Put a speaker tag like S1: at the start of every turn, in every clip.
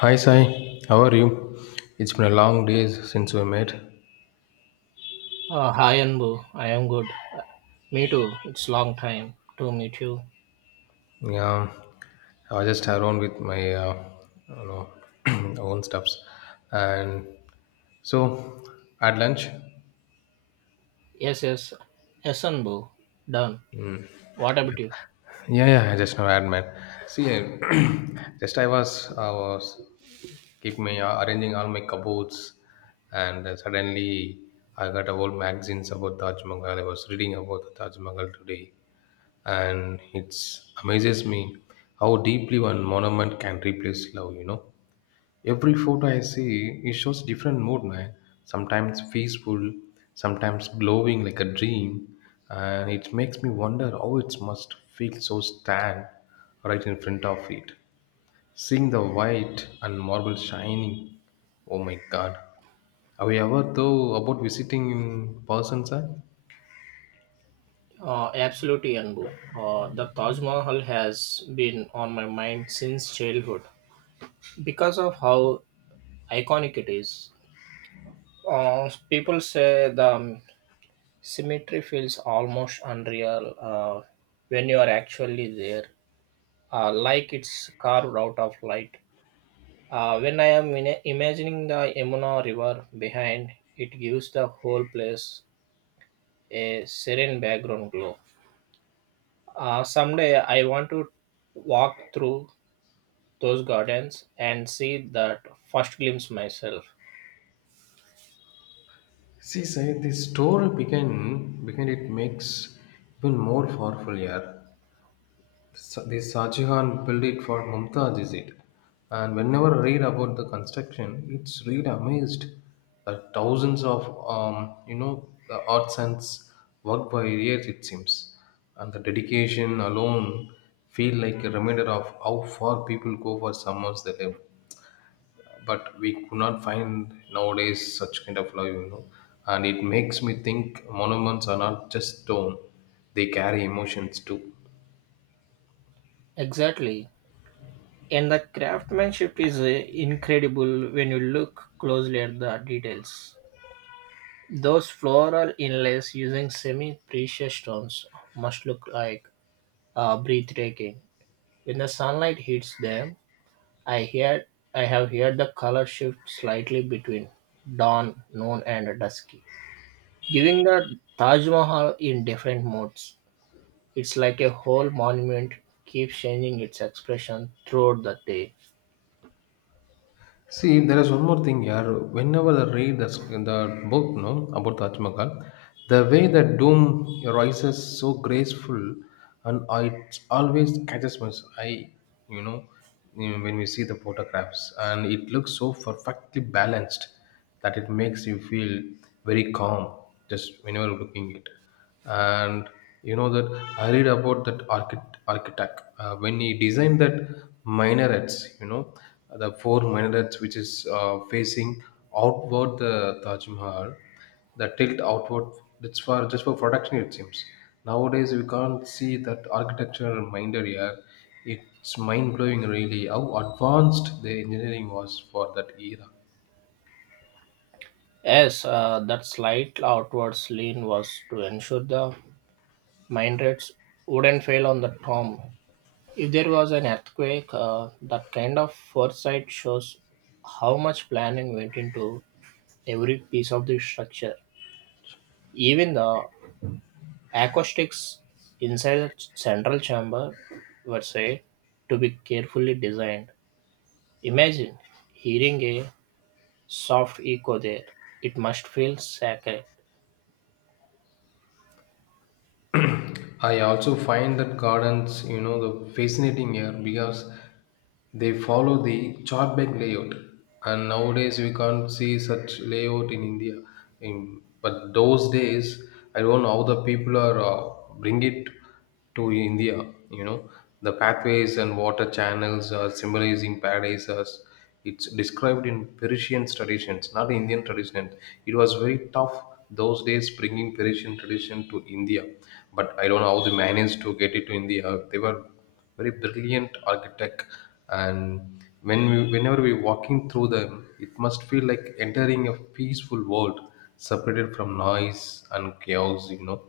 S1: Hi Sai, how are you? It's been a long days since we met.
S2: Hi Anbu, I am good. Me too. It's long time to meet you.
S1: Yeah, I was just around with my, you know, own stuffs, and so at lunch.
S2: Yes, yes. Yes, Anbu. Done. What about you?
S1: Yeah, yeah, I just now had met. See, just I was keep me arranging all my cupboards, and suddenly I got a whole magazines about Taj Mahal. I was reading about the Taj Mahal today and it amazes me how deeply one monument can replace love. Every photo I see, it shows different mood, man. Sometimes peaceful, sometimes glowing like a dream. And it makes me wonder how it must feel so stand right in front of it, seeing the white and marble shining. Oh my god, have you ever thought about visiting in person, sir?
S2: Absolutely, Anbu. The Taj Mahal has been on my mind since childhood because of how iconic it is. People say the symmetry feels almost unreal, when you are actually there, like it's carved out of light. When I am in imagining the Yamuna River behind, it gives the whole place a serene background glow. Someday I want to walk through those gardens and see that first glimpse myself.
S1: See, Sai, the story behind it makes even more powerful here. The Shahjahan built it for Mumtaz, is it? And whenever I read about the construction, it's really amazed that thousands of um, you know the artisans worked by years it seems, and the dedication alone feel like a reminder of how far people go for summers they live, but we could not find nowadays such kind of love. And it makes me think monuments are not just stone, they carry emotions too.
S2: Exactly. And the craftsmanship is, incredible when you look closely at the details. Those floral inlays using semi precious stones must look like, breathtaking. When the sunlight hits them, I hear I have heard the color shift slightly between dawn, noon and dusky, giving the Taj Mahal in different moods. It's like a whole monument keeps changing its expression throughout the day.
S1: See, there is one more thing here. Whenever I read the book, no, about Taj Mahal, the way the dome rises so graceful, and it always catches my eye you know when we see the photographs. And it looks so perfectly balanced that it makes you feel very calm just whenever looking it. And you know that I read about that architect when he designed that minarets, you know, the four minarets which is facing outward the Taj Mahal, the tilt outward. It's for just for protection, it seems. Nowadays, we can't see that architecture minder here. It's mind blowing, really, how advanced the engineering was for that era.
S2: Yes, that slight outward lean was to ensure the mine rates wouldn't fail on the tomb. If there was an earthquake, that kind of foresight shows how much planning went into every piece of the structure. Even the acoustics inside the central chamber were said to be carefully designed. Imagine hearing a soft echo there. It must feel sacred.
S1: I also find that gardens, you know, the fascinating here because they follow the chart bank layout, and nowadays we can't see such layout in India. In but those days, I don't know how the people are bring it to India. You know, the pathways and water channels are symbolizing paradise as it's described in Persian traditions, not Indian traditions. It was very tough those days bringing Persian tradition to India, but I don't know how they managed to get it to India. They were very brilliant architect, and whenever we're walking through them, it must feel like entering a peaceful world separated from noise and chaos. You know,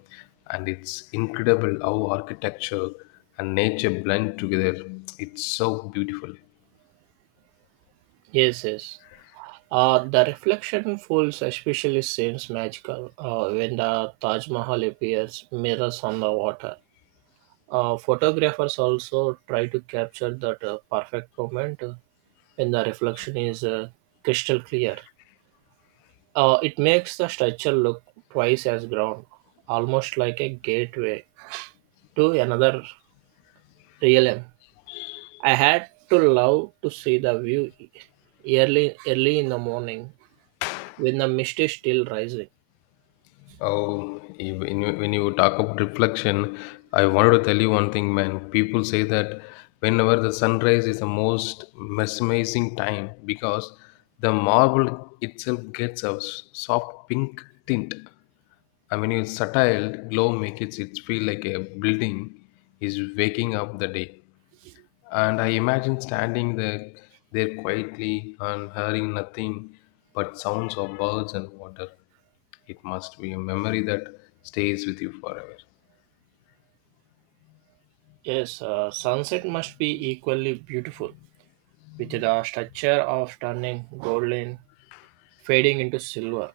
S1: and it's incredible how architecture and nature blend together. It's so beautiful.
S2: Yes, yes. The reflection falls especially seems magical, when the Taj Mahal appears mirrors on the water. Photographers also try to capture that, perfect moment, when the reflection is, crystal clear. It makes the structure look twice as grand, almost like a gateway to another realm. I had to love to see the view early in the morning when the mist is still rising.
S1: Oh, eh, when you talk about reflection, I wanted to tell you one thing, man. People say that whenever the sunrise is the most mesmerizing time because the marble itself gets a soft pink tint. I mean, its subtle glow makes it feel like a building is waking up the day. And I imagine standing there, there quietly and hearing nothing but sounds of birds and water. It must be a memory that stays with you forever.
S2: Yes, sunset must be equally beautiful, with the structure of turning golden, fading into silver.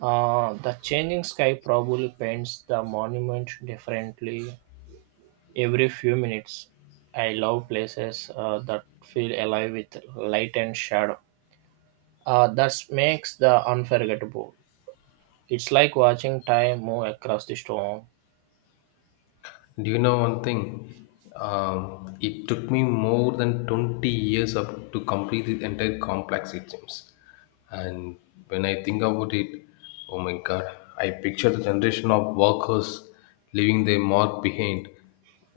S2: The changing sky probably paints the monument differently every few minutes. I love places, that feel alive with light and shadow. That makes the unforgettable. It's like watching time move across the storm.
S1: Do you know one thing? It took me more than 20 years up to complete the entire complex, it seems. And when I think about it, oh my god, I picture the generation of workers leaving their mark behind.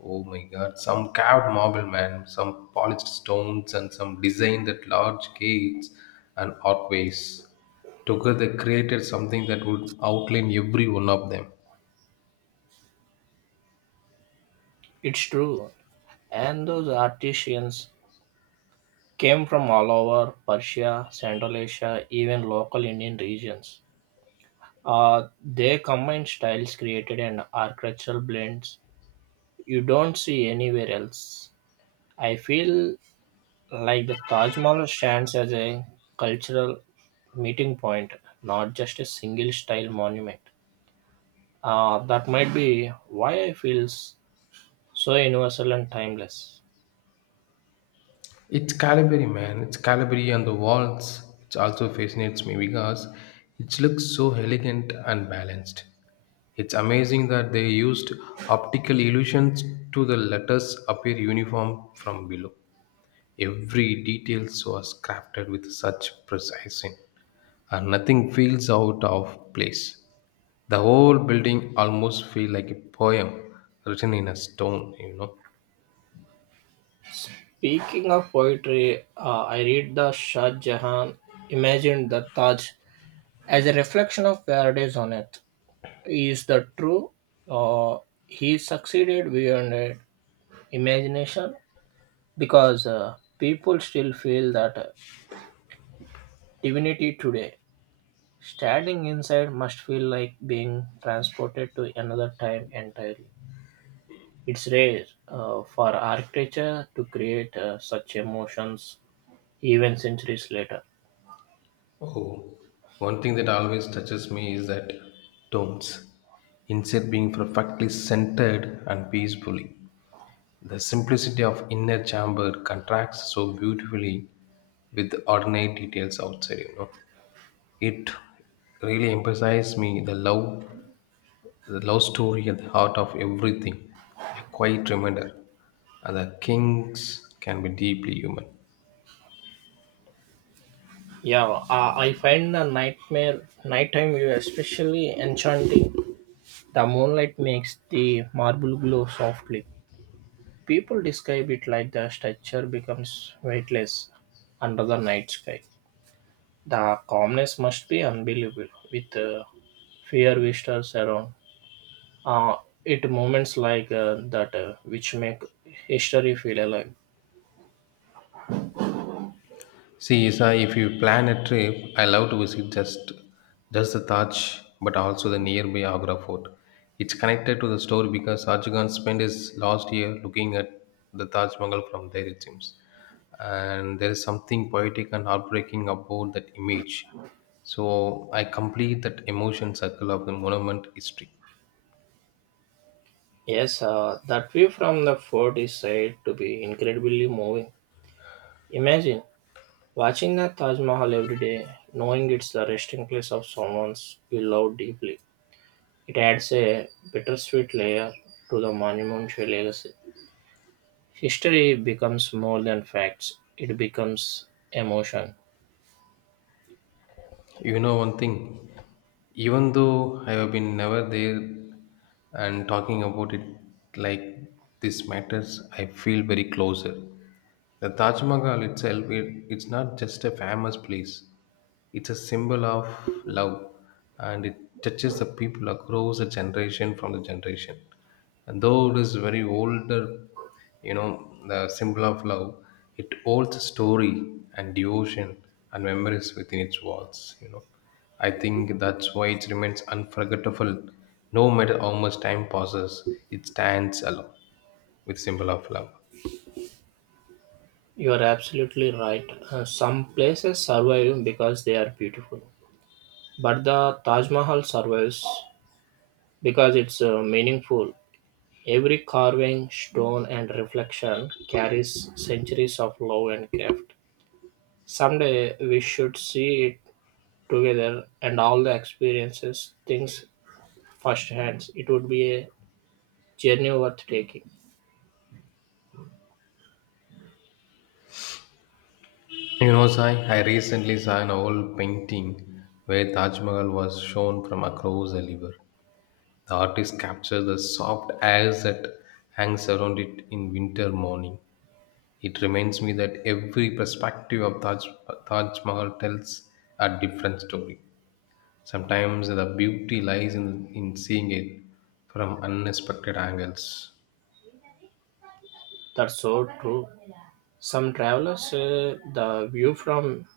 S1: Oh my god, some carved marble, man, some polished stones, and some designed at large gates and archways. Together, they created something that would outline every one of them.
S2: It's true. And those artisans came from all over Persia, Central Asia, even local Indian regions. They combined styles created and architectural blends you don't see anywhere else. I feel like the Taj Mahal stands as a cultural meeting point, not just a single style monument. That might be why I feel so universal and timeless.
S1: It's Calibri, man. It's Calibri on the walls. It also fascinates me because it looks so elegant and balanced. It's amazing that they used optical illusions to the letters appear uniform from below. Every detail so was crafted with such precision, and nothing feels out of place. The whole building almost feels like a poem written in a stone, you know.
S2: Speaking of poetry, I read the Shah Jahan imagined the Taj as a reflection of paradise on earth. Is that true? Uh, he succeeded beyond, imagination because, people still feel that, divinity today. Standing inside must feel like being transported to another time entirely. It's rare, for architecture to create, such emotions even centuries later.
S1: Oh, one thing that always touches me is that tones, instead being perfectly centered and peacefully. The simplicity of inner chamber contrasts so beautifully with the ornate details outside, you know. It really emphasizes me the love story at the heart of everything. A quiet reminder. And the kings can be deeply human.
S2: Yeah, I find the nightmare nighttime view especially enchanting. The moonlight makes the marble glow softly. People describe it like the structure becomes weightless under the night sky. The calmness must be unbelievable with, fear visitors around. Uh, it moments like, that, which make history feel alive.
S1: See, Isa, if you plan a trip, I love to visit just the Taj, but also the nearby Agra Fort. It's connected to the story because Arjugan spent his last year looking at the Taj Mahal from there, it seems. And there is something poetic and heartbreaking about that image. So I complete that emotion circle of the monument history.
S2: Yes, that view from the fort is said to be incredibly moving. Imagine watching the Taj Mahal every day, knowing it's the resting place of someone you love deeply. It adds a bittersweet layer to the monumental legacy. History becomes more than facts, it becomes emotion.
S1: You know one thing, even though I have been never there and talking about it like this matters, I feel very closer. The Taj Mahal itself, it's not just a famous place. It's a symbol of love, and it touches the people across a generation from the generation. And though it is very older, you know, the symbol of love, it holds a story and devotion and memories within its walls, you know. I think that's why it remains unforgettable. No matter how much time passes, it stands alone with symbol of love.
S2: You are absolutely right. Some places survive because they are beautiful, but the Taj Mahal survives because it's, meaningful. Every carving, stone, and reflection carries centuries of love and craft. Someday we should see it together and all the experiences, things firsthand. It would be a journey worth taking.
S1: You know, Sai, I recently saw an old painting where Taj Mahal was shown from across a river. The artist captured the soft air that hangs around it in winter morning. It reminds me that every perspective of Taj Mahal tells a different story. Sometimes the beauty lies in seeing it from unexpected angles.
S2: That's so true. Some travelers say the view from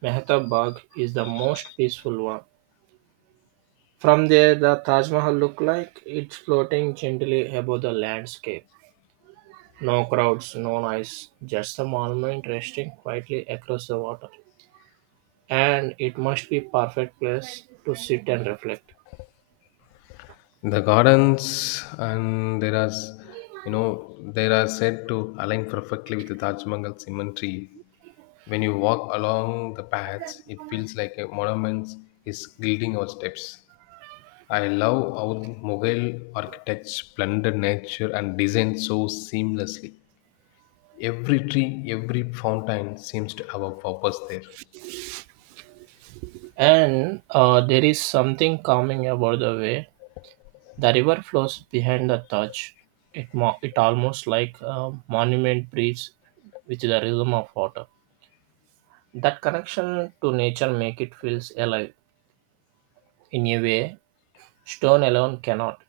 S2: Mehtabad is the most peaceful one. From there, the Taj Mahal looked like it's floating gently above the landscape. No crowds, no noise, just the monument resting quietly across the water. And it must be perfect place to sit and reflect.
S1: The gardens and there are, there are said to align perfectly with the Taj Mahal cemetery. When you walk along the paths, it feels like a monument is gilding our steps. I love how Mughal architects blended nature and design so seamlessly. Every tree, every fountain seems to have a purpose there.
S2: And, there is something calming about the way the river flows behind the Taj. It it almost like a monument breathes with the rhythm of water. That connection to nature make it feels alive in a way stone alone cannot.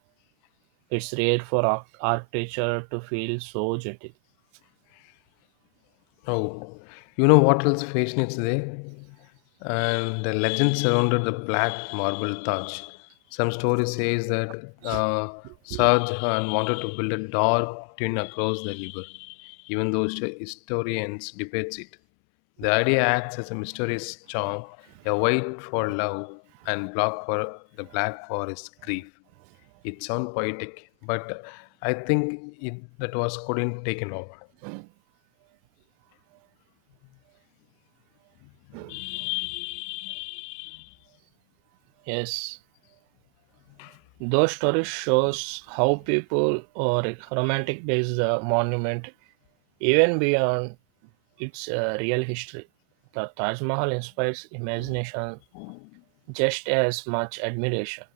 S2: It's rare for architecture to feel so gentle.
S1: Oh, you know what else fascinates there? And the legend surrounded the black marble Taj. Some story says that Shah Jahan wanted to build a dark twin across the river, even though historians debate it. The idea acts as a mysterious charm, a white for love and black for the black forest grief. It sounds poetic, but I think it, that was couldn't taken over.
S2: Yes, those stories shows how people or romanticize the monument even beyond its, real history. The Taj Mahal inspires imagination just as much admiration,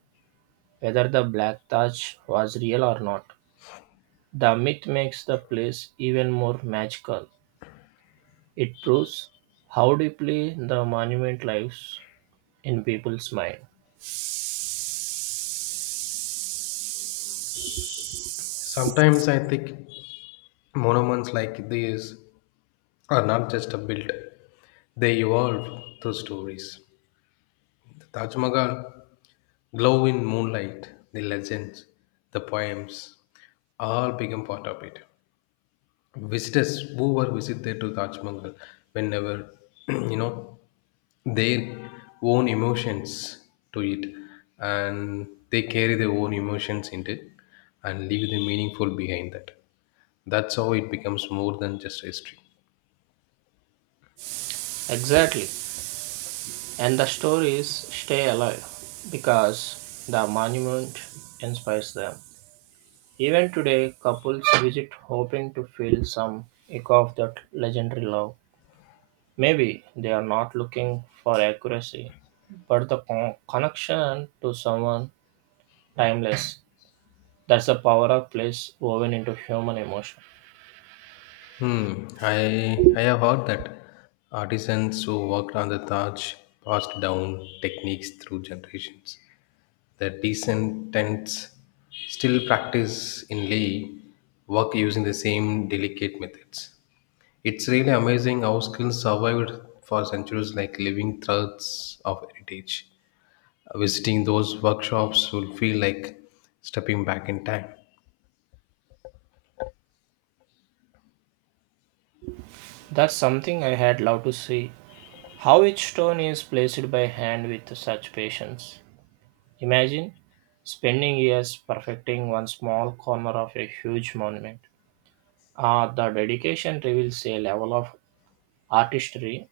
S2: whether the Black Taj was real or not. The myth makes the place even more magical. It proves how deeply the monument lives in people's mind.
S1: Sometimes I think monuments like these are not just built, they evolve through stories. The Taj Mahal, glow in moonlight, the legends, the poems, all become part of it. Visitors who were visit there to Taj Mahal whenever you know their own emotions to it, and they carry their own emotions into it and leave the meaningful behind that. That's how it becomes more than just history.
S2: Exactly. And the stories stay alive because the monument inspires them. Even today, couples visit hoping to feel some echo of that legendary love. Maybe they are not looking for accuracy, but the connection to someone timeless. That's the power of place woven into human emotion.
S1: Hmm, I have heard that artisans who worked on the Taj passed down techniques through generations. The descendants still practice in Leh work using the same delicate methods. It's really amazing how skills survived for centuries, like living threads of heritage. Visiting those workshops will feel like stepping back in time.
S2: That's something I had loved to see. How each stone is placed by hand with such patience. Imagine spending years perfecting one small corner of a huge monument. The dedication reveals a level of artistry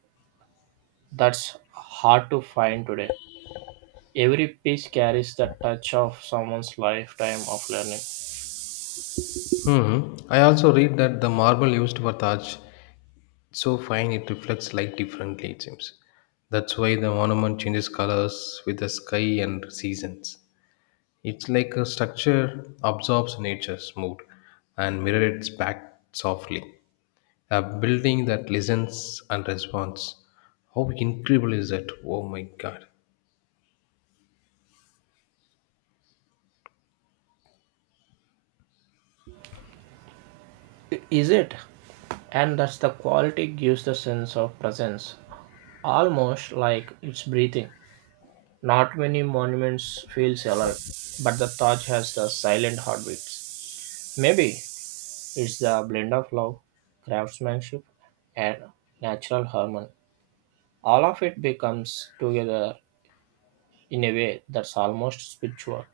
S2: that's hard to find today. Every piece carries the touch of someone's lifetime of learning.
S1: Hmm, I also read that the marble used for Taj so fine, it reflects light differently, it seems. That's why the ornament changes colors with the sky and seasons. It's like a structure absorbs nature's mood and mirrors its back softly, a building that listens and responds. How incredible is that? Oh my god.
S2: I- Is it? And that's the quality gives the sense of presence, almost like it's breathing. Not many monuments feels alive, but the Taj has the silent heartbeats. Maybe it's a blend of love, craftsmanship, and natural harmony. All of it becomes together in a way that's almost spiritual.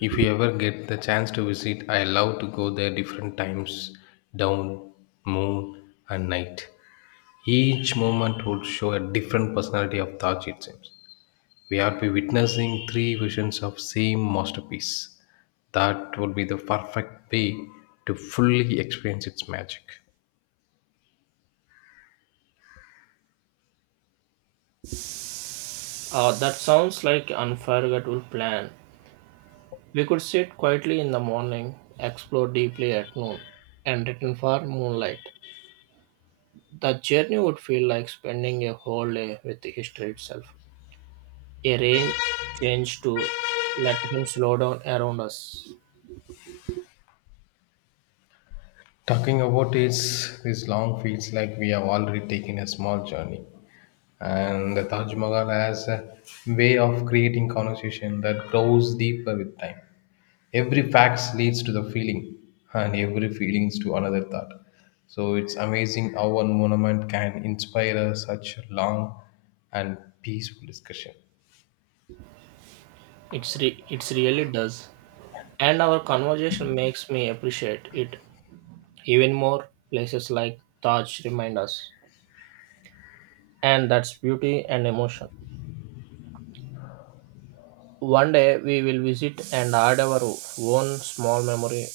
S1: If you ever get the chance to visit, I love to go there different times down, moon, and night. Each moment would show a different personality of Taj, it seems. We are be witnessing three visions of same masterpiece. That would be the perfect way to fully experience its magic.
S2: That sounds like an unforgettable plan. We could sit quietly in the morning, explore deeply at noon, and return for moonlight. The journey would feel like spending a whole day with history itself. A range change to let him slow down around us.
S1: Talking about it's this long feels like we have already taken a small journey. And the Taj Mahal has a way of creating conversation that grows deeper with time. Every fact leads to the feeling, and every feelings to another thought. So it's amazing how one monument can inspire us such a long and peaceful discussion.
S2: It's really does. And our conversation makes me appreciate it even more. Places like Taj remind us. And that's beauty and emotion. One day we will visit and add our own small memory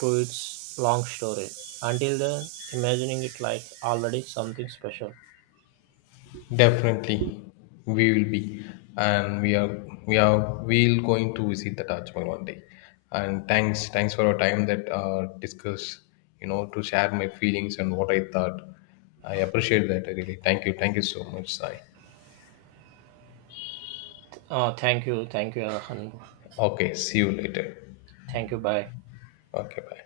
S2: to its long story. Until then, imagining it like already something special.
S1: Definitely, we will be, and we are we'll going to visit the Taj Mahal one day. And thanks, for your time that discuss, you know, to share my feelings and what I thought. I appreciate that really. Thank you, so much, Sai.
S2: Oh, thank you, Arhan.
S1: Okay, see you later.
S2: Thank you, bye.
S1: Okay, bye.